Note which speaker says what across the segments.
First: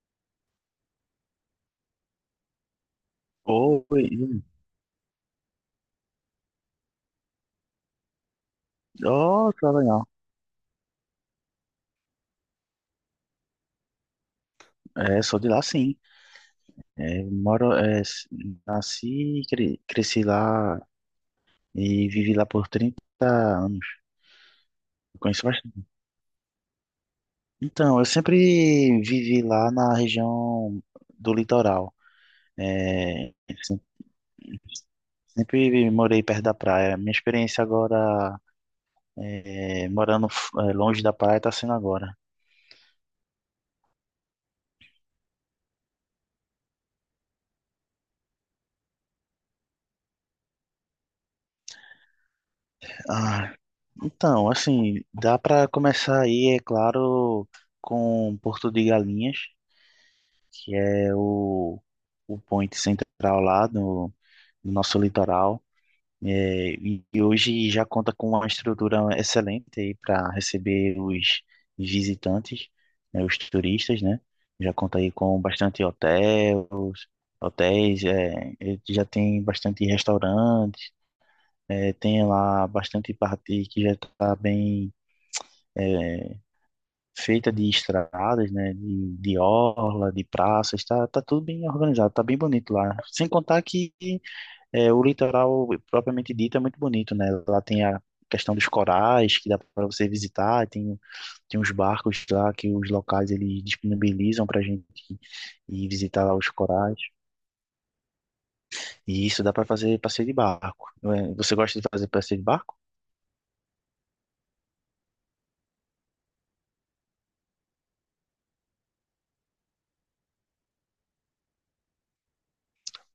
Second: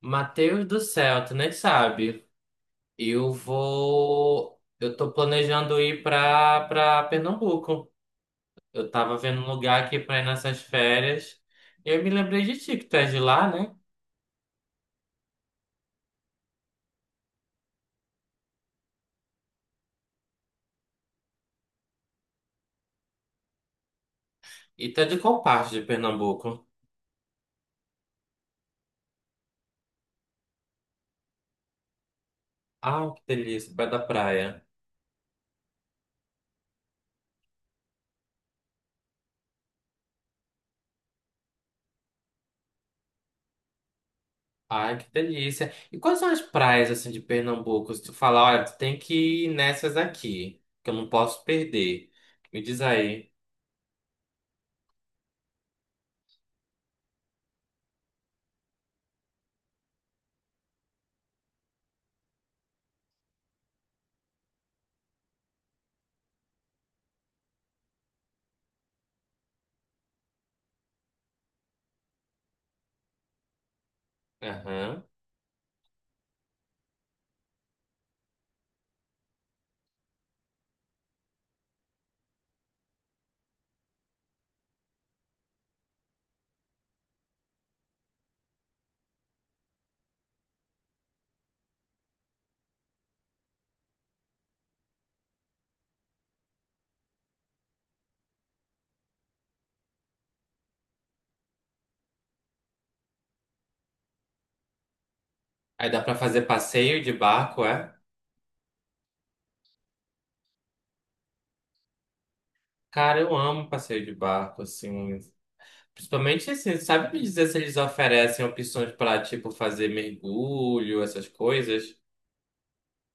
Speaker 1: Mateus do céu, tu nem sabe. Eu
Speaker 2: Oi,
Speaker 1: vou. Eu tô planejando ir pra Pernambuco. Eu tava vendo um
Speaker 2: oh, tá
Speaker 1: lugar aqui
Speaker 2: legal.
Speaker 1: pra ir nessas férias. E eu me lembrei de ti, que tu é de lá, né?
Speaker 2: É, sou de lá sim. É, moro, é, nasci, e cresci lá e vivi lá por 30 anos.
Speaker 1: E tu é de
Speaker 2: Eu
Speaker 1: qual
Speaker 2: conheço
Speaker 1: parte de
Speaker 2: bastante.
Speaker 1: Pernambuco?
Speaker 2: Então, eu sempre vivi lá na região do litoral.
Speaker 1: Ah, que
Speaker 2: É,
Speaker 1: delícia,
Speaker 2: se-
Speaker 1: perto da praia.
Speaker 2: sempre morei perto da praia. Minha experiência agora, é, morando é, longe da praia, tá sendo agora.
Speaker 1: Ai, que delícia. E quais são as praias, assim, de Pernambuco? Se tu falar, olha, tu tem que ir nessas aqui, que eu não posso perder. Me diz aí.
Speaker 2: Ah, então, assim, dá para começar aí, é claro, com Porto de Galinhas. Que é o point central lá no nosso litoral. É, e hoje já conta com uma estrutura excelente para receber os visitantes, né, os turistas, né? Já conta
Speaker 1: Aham.
Speaker 2: aí com bastante hotéis, hotéis, é, e já tem bastante restaurantes, é, tem lá bastante parte que já está bem, é, feita de estradas, né, de orla, de praças, tá tudo bem organizado, tá bem bonito lá. Sem contar que, é, o litoral propriamente dito é muito bonito, né? Lá tem a questão dos corais que dá para você visitar, tem uns barcos lá que os locais eles disponibilizam para gente ir
Speaker 1: Aí dá pra
Speaker 2: visitar lá
Speaker 1: fazer
Speaker 2: os corais.
Speaker 1: passeio de barco, é?
Speaker 2: E isso dá para fazer passeio de barco. Não é? Você gosta de fazer passeio de barco?
Speaker 1: Cara, eu amo passeio de barco, assim. Principalmente assim, sabe me dizer se eles oferecem opções para, tipo, fazer mergulho, essas coisas?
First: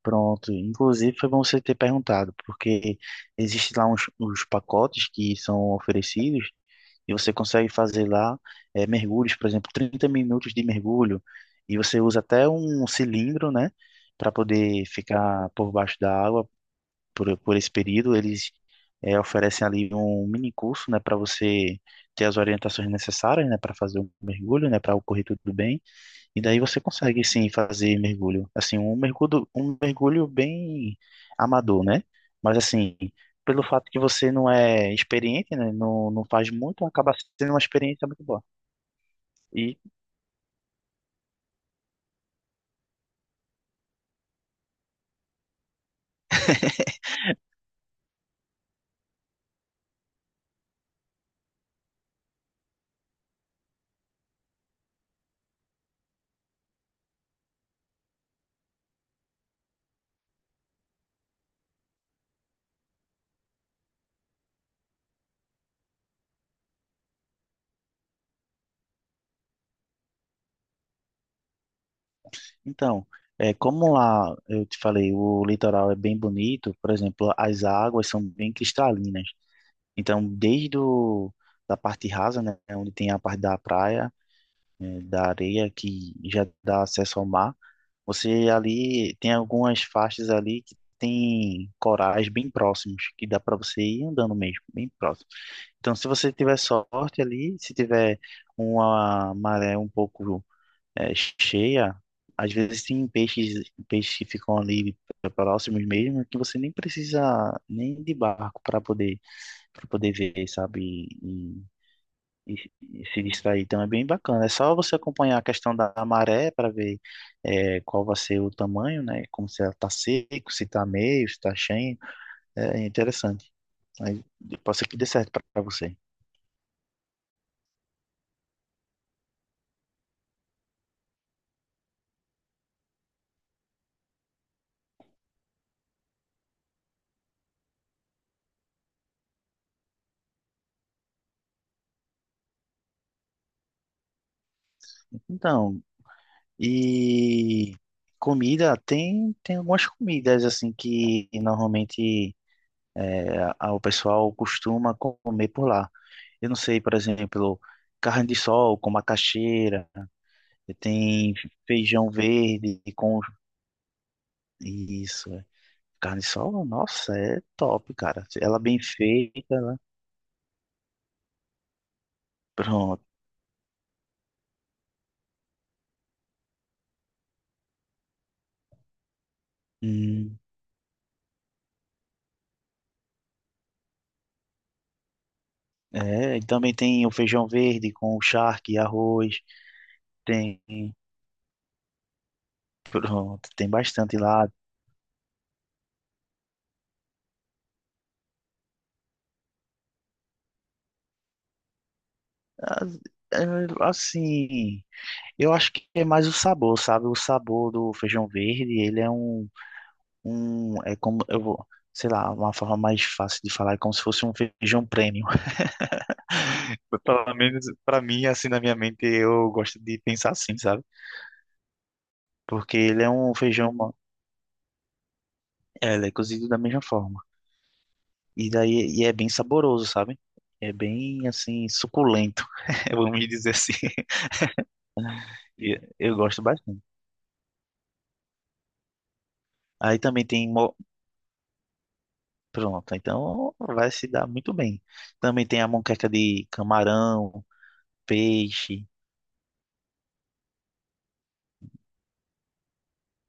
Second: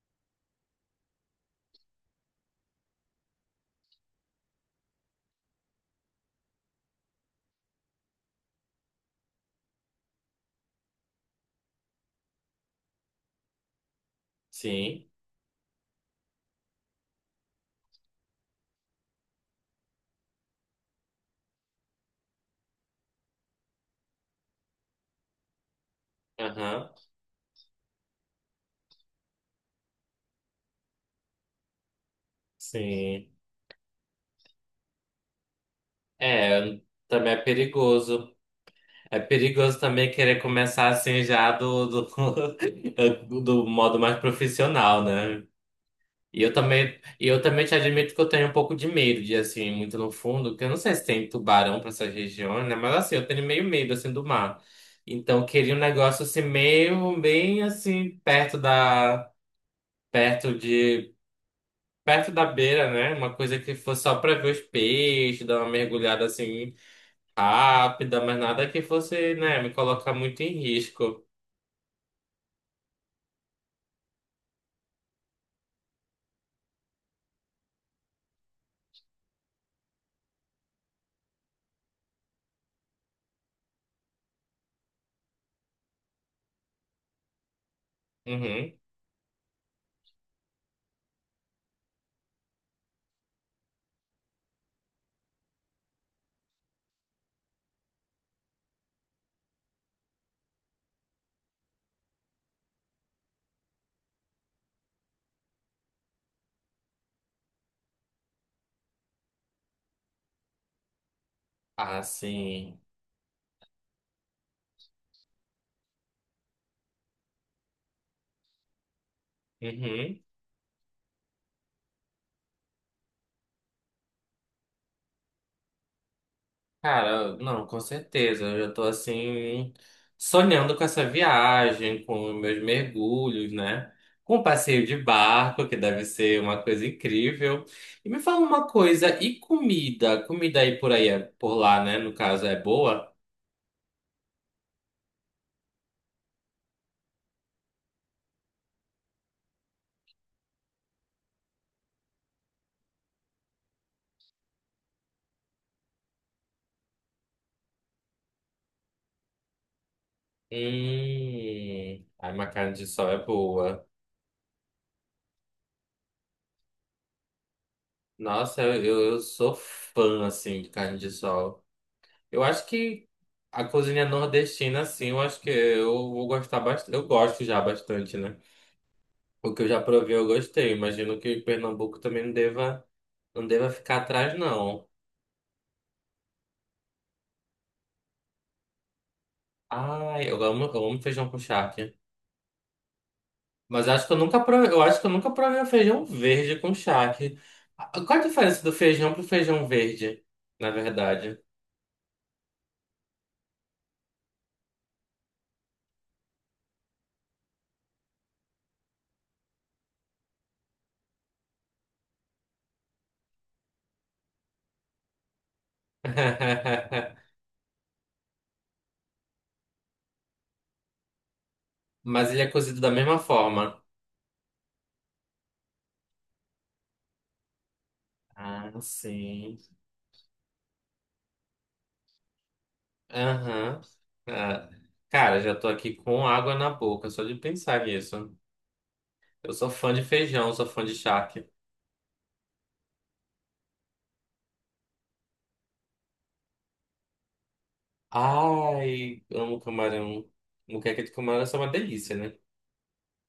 Speaker 2: Pronto, inclusive foi bom você ter perguntado, porque existe lá uns, pacotes que são oferecidos e você consegue fazer lá, mergulhos, por exemplo, 30 minutos de mergulho, e você usa até um cilindro, né, para poder
Speaker 1: Sim.
Speaker 2: ficar por baixo da água por esse período. Eles, oferecem ali um mini curso, né, para você ter as orientações necessárias, né, para fazer o mergulho, né, para ocorrer tudo bem. E daí você
Speaker 1: Aham.
Speaker 2: consegue sim fazer mergulho. Assim, um mergulho, bem amador, né? Mas assim,
Speaker 1: Sim.
Speaker 2: pelo fato que você não é experiente, né? Não faz
Speaker 1: É,
Speaker 2: muito, acaba
Speaker 1: também é
Speaker 2: sendo uma experiência muito
Speaker 1: perigoso.
Speaker 2: boa.
Speaker 1: É
Speaker 2: E
Speaker 1: perigoso também querer começar assim já do do modo mais profissional, né? E eu também te admito que eu tenho um pouco de medo de assim, ir muito no fundo, porque eu não sei se tem tubarão para essas regiões, né? Mas assim, eu tenho meio medo assim do mar. Então, eu queria um negócio assim meio bem assim perto de perto da beira, né? Uma coisa que fosse só para ver os peixes, dar uma mergulhada assim rápida, mas nada que fosse, né, me colocar muito em risco.
Speaker 2: então, é, como lá eu te falei, o litoral é bem bonito, por exemplo, as águas são bem cristalinas. Então, desde o, da parte rasa, né? Onde tem a parte da praia, da areia, que já dá acesso ao mar. Você
Speaker 1: Uhum.
Speaker 2: ali tem algumas faixas ali que tem corais bem próximos, que dá para você ir andando mesmo, bem próximo. Então, se você tiver sorte ali, se tiver uma maré um pouco, cheia, às vezes tem peixes, que ficam ali próximos mesmo, que você nem precisa nem de barco para poder ver, sabe? E, e,
Speaker 1: Assim.
Speaker 2: e se distrair. Então é bem bacana. É só você acompanhar a questão da maré para ver, qual vai ser o tamanho, né? Como se ela está
Speaker 1: Uhum.
Speaker 2: seco, se está meio, se está cheio. É interessante. Aí, pode ser que dê certo para você.
Speaker 1: Cara, não, com certeza. Eu já tô assim sonhando com essa viagem, com meus mergulhos, né? Com o passeio de barco, que deve ser uma coisa incrível. E me fala uma coisa, e comida? Comida aí por aí, por lá, né? No caso, é boa?
Speaker 2: Então, e comida, tem algumas comidas assim que normalmente, o pessoal costuma comer por lá. Eu não sei, por exemplo, carne de sol com macaxeira, tem feijão
Speaker 1: Ai, uma carne
Speaker 2: verde
Speaker 1: de sol é
Speaker 2: com.
Speaker 1: boa.
Speaker 2: Isso, é. Carne sol, nossa, é top, cara. Ela
Speaker 1: Nossa,
Speaker 2: bem
Speaker 1: eu sou
Speaker 2: feita, né?
Speaker 1: fã, assim, de carne de sol. Eu acho
Speaker 2: Pronto.
Speaker 1: que a cozinha nordestina, assim, eu acho que eu vou gostar bastante. Eu gosto já bastante, né? O que eu já provei, eu
Speaker 2: Hum,
Speaker 1: gostei. Imagino que Pernambuco também não deva ficar atrás, não.
Speaker 2: é, e também tem o feijão verde com o charque, arroz,
Speaker 1: Ai,
Speaker 2: tem,
Speaker 1: eu amo feijão com charque.
Speaker 2: pronto, tem
Speaker 1: Mas acho que eu
Speaker 2: bastante
Speaker 1: nunca
Speaker 2: lá.
Speaker 1: provei, eu acho que eu nunca provei o feijão verde com charque. Ah, qual a diferença do feijão pro feijão verde, na verdade?
Speaker 2: Ah, é, assim, eu acho que é mais o sabor, sabe? O sabor do feijão verde, ele é um, é como, eu vou, sei lá, uma forma mais fácil de falar, é como se fosse um feijão premium. Pelo menos pra mim, assim, na minha mente, eu gosto de pensar assim, sabe?
Speaker 1: Mas ele é
Speaker 2: Porque
Speaker 1: cozido da
Speaker 2: ele é
Speaker 1: mesma
Speaker 2: um feijão,
Speaker 1: forma.
Speaker 2: é, ele é cozido da mesma forma. E
Speaker 1: Ah,
Speaker 2: daí, e é bem
Speaker 1: sim.
Speaker 2: saboroso, sabe? É bem assim, suculento, vamos dizer assim.
Speaker 1: Aham. Ah, cara, já tô
Speaker 2: E
Speaker 1: aqui
Speaker 2: eu
Speaker 1: com
Speaker 2: gosto
Speaker 1: água na
Speaker 2: bastante.
Speaker 1: boca, só de pensar nisso. Eu sou fã
Speaker 2: Aí
Speaker 1: de
Speaker 2: também tem.
Speaker 1: feijão, sou fã de charque.
Speaker 2: Pronto, então vai se dar muito bem. Também tem a moqueca de camarão, peixe,
Speaker 1: Ai, amo camarão. Moqueca de camarão é uma delícia, né?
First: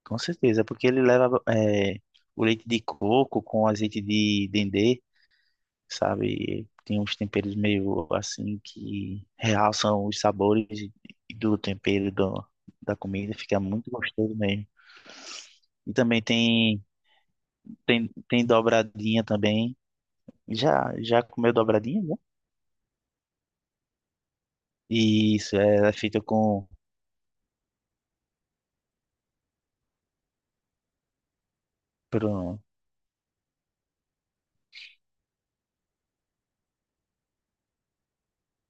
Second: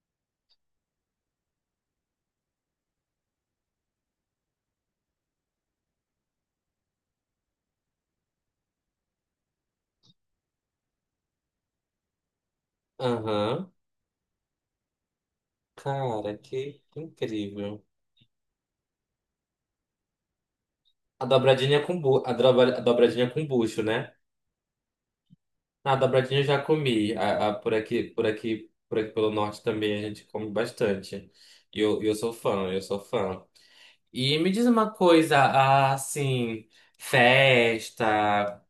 Speaker 2: com certeza, porque ele leva, é, o leite de coco com azeite de dendê, sabe? E tem uns temperos meio assim que realçam os sabores, e do tempero do, da comida, fica
Speaker 1: Aham.
Speaker 2: muito gostoso mesmo. E também
Speaker 1: Cara, que
Speaker 2: tem,
Speaker 1: incrível.
Speaker 2: tem dobradinha também. Já
Speaker 1: A
Speaker 2: comeu
Speaker 1: dobradinha com
Speaker 2: dobradinha, né?
Speaker 1: a dobradinha com bucho, né?
Speaker 2: E isso, é
Speaker 1: Ah, a
Speaker 2: feita
Speaker 1: dobradinha eu já
Speaker 2: com.
Speaker 1: comi. Por aqui, por aqui pelo norte também a gente come bastante. E eu sou
Speaker 2: Pronto.
Speaker 1: fã, eu sou fã. E me diz uma coisa, ah, assim, festa,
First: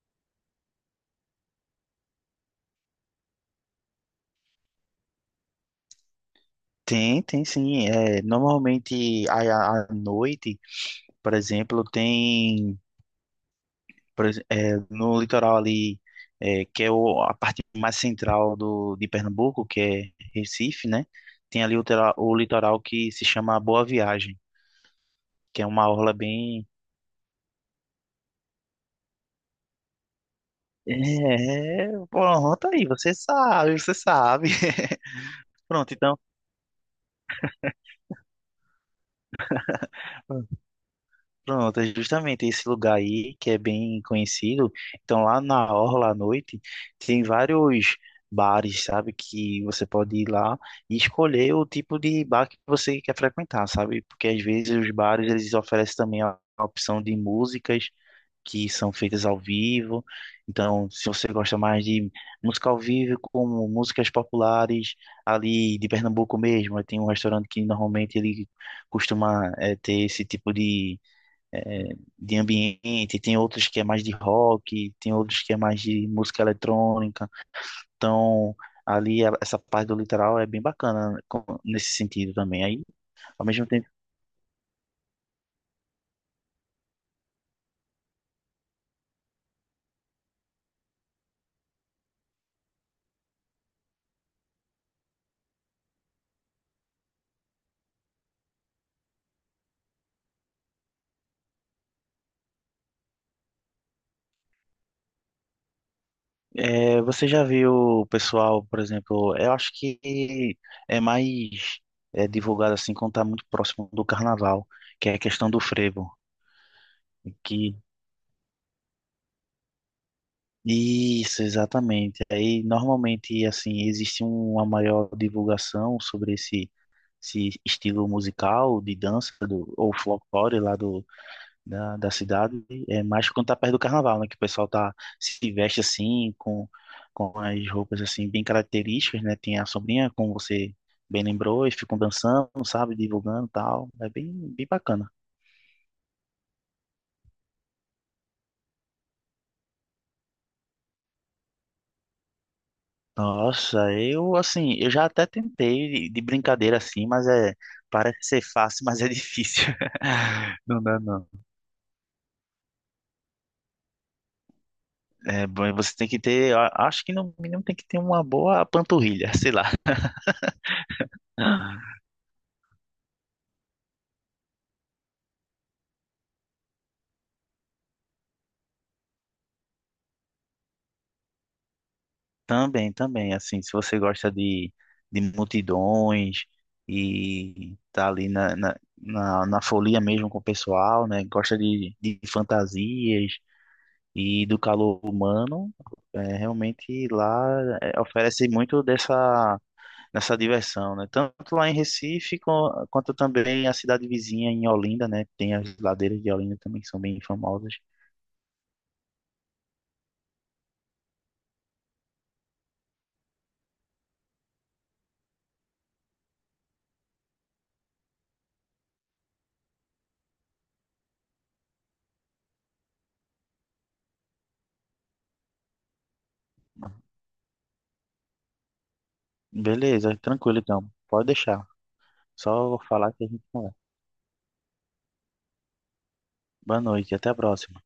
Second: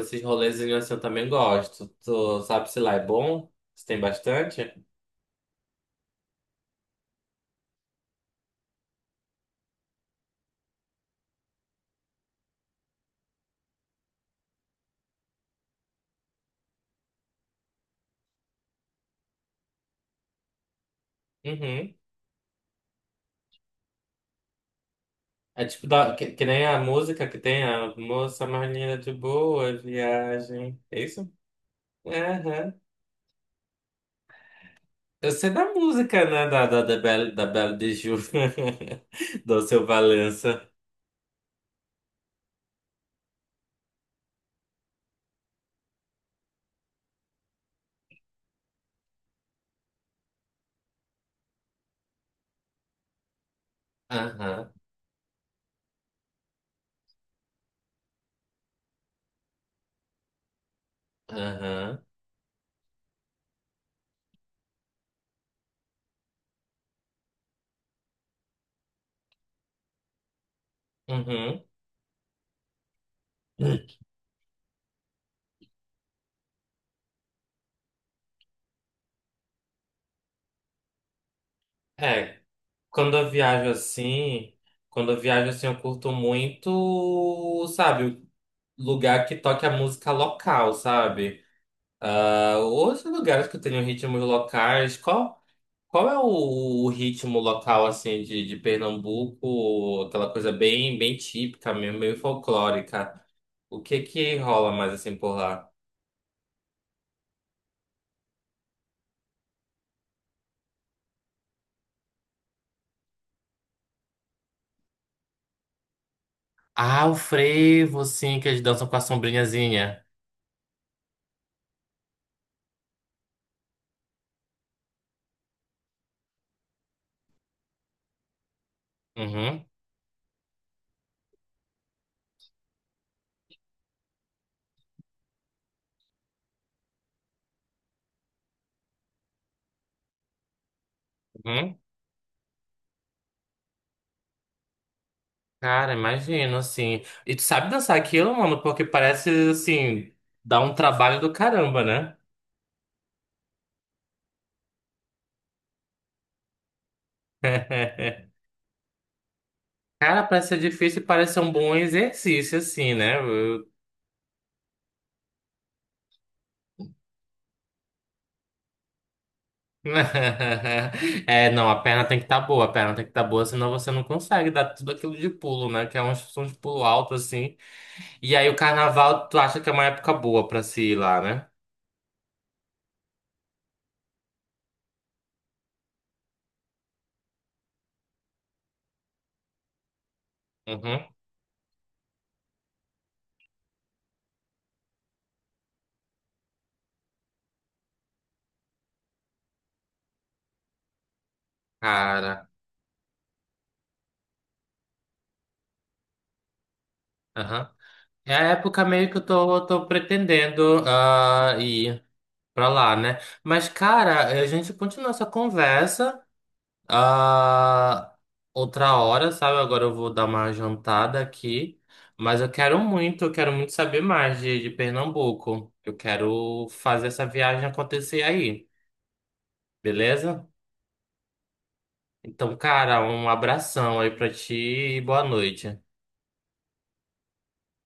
Speaker 1: esses rolezinhos assim eu também gosto. Tu sabe se lá é bom? Se tem bastante?
Speaker 2: Tem sim. É, normalmente à noite, por exemplo, tem. É, no litoral ali, é, que é a parte mais central do, de Pernambuco, que é Recife, né? Tem ali
Speaker 1: Uhum.
Speaker 2: o litoral que se chama Boa Viagem, que
Speaker 1: É
Speaker 2: é
Speaker 1: tipo,
Speaker 2: uma orla
Speaker 1: que nem
Speaker 2: bem.
Speaker 1: a música que tem a moça mais linda de Boa Viagem. É isso?
Speaker 2: É, pronto
Speaker 1: Aham.
Speaker 2: aí, você sabe, você sabe.
Speaker 1: Eu sei da
Speaker 2: Pronto, então.
Speaker 1: música, né? Da Belle, da Belle de Ju, do seu Valença.
Speaker 2: Pronto, é justamente esse lugar aí que é bem conhecido. Então, lá na orla à noite, tem vários bares, sabe? Que você pode ir lá e escolher o tipo de bar que você quer frequentar, sabe? Porque às vezes
Speaker 1: Aham,
Speaker 2: os bares eles oferecem também a opção de músicas que são feitas ao vivo. Então, se você gosta mais
Speaker 1: aham,
Speaker 2: de música ao vivo, como músicas populares ali de Pernambuco mesmo, tem um restaurante que normalmente ele costuma, ter esse tipo de,
Speaker 1: uhum.
Speaker 2: é, de ambiente, tem outros que é mais de rock, tem outros que é mais de música eletrônica. Então, ali essa parte do litoral é bem bacana, né, nesse sentido
Speaker 1: É,
Speaker 2: também. Aí,
Speaker 1: quando eu
Speaker 2: ao mesmo
Speaker 1: viajo
Speaker 2: tempo,
Speaker 1: assim, quando eu viajo assim, eu curto muito, sabe, lugar que toque a música local, sabe? Ah, outros lugares que tenham ritmos locais. Qual? Qual é o ritmo local, assim, de Pernambuco? Aquela coisa bem, bem típica mesmo, meio folclórica. O que que rola mais, assim, por lá?
Speaker 2: é, você já viu o pessoal, por exemplo, eu acho que é mais, é, divulgado assim quando tá muito próximo do carnaval, que é a questão do frevo,
Speaker 1: Ah, o
Speaker 2: que.
Speaker 1: frevo, sim, que eles dançam com a sombrinhazinha.
Speaker 2: Isso, exatamente. Aí normalmente assim existe uma maior divulgação sobre esse estilo musical de dança
Speaker 1: Uhum,
Speaker 2: do, ou folclore lá do, da cidade, é mais quando tá perto do carnaval, né? Que o pessoal tá, se veste assim, com as roupas assim bem características, né? Tem a sombrinha, como você bem lembrou, e
Speaker 1: uhum.
Speaker 2: ficam dançando, sabe? Divulgando e tal. É bem, bem bacana.
Speaker 1: Cara, imagino, assim. E tu sabe dançar aquilo, mano? Porque parece, assim, dá um trabalho do caramba, né?
Speaker 2: Nossa, eu assim, eu já até tentei de brincadeira assim, mas é, parece ser fácil, mas é difícil.
Speaker 1: Cara, parece ser
Speaker 2: Não dá,
Speaker 1: difícil e
Speaker 2: não.
Speaker 1: parece ser um bom exercício, assim, né?
Speaker 2: É, bom, e você tem que ter, eu acho que no mínimo tem que ter uma boa panturrilha, sei lá.
Speaker 1: É, não, a perna tem que estar boa, a perna tem que estar boa, senão você não consegue dar tudo aquilo de pulo, né? Que é uma instrução de pulo alto, assim. E aí o carnaval, tu acha que é uma época boa pra se ir lá, né?
Speaker 2: Também, assim, se você gosta de multidões e tá ali na folia mesmo com o
Speaker 1: Uhum.
Speaker 2: pessoal, né? Gosta de fantasias e do calor humano, é, realmente lá é, oferece muito dessa, diversão, né? Tanto lá em Recife
Speaker 1: Cara,
Speaker 2: quanto também a cidade vizinha em Olinda, né? Tem as ladeiras de Olinda também que são bem
Speaker 1: aham.
Speaker 2: famosas.
Speaker 1: É a época meio que tô pretendendo ah, ir pra lá, né? Mas, cara, a gente continua essa conversa. Ah, outra hora, sabe? Agora eu vou dar uma jantada aqui. Mas eu quero muito saber mais de Pernambuco. Eu quero fazer essa viagem acontecer aí,
Speaker 2: Beleza,
Speaker 1: beleza?
Speaker 2: tranquilo então. Pode deixar.
Speaker 1: Então,
Speaker 2: Só vou
Speaker 1: cara,
Speaker 2: falar que a
Speaker 1: um
Speaker 2: gente conversa.
Speaker 1: abração aí pra ti e boa noite.
Speaker 2: Boa noite, até a próxima.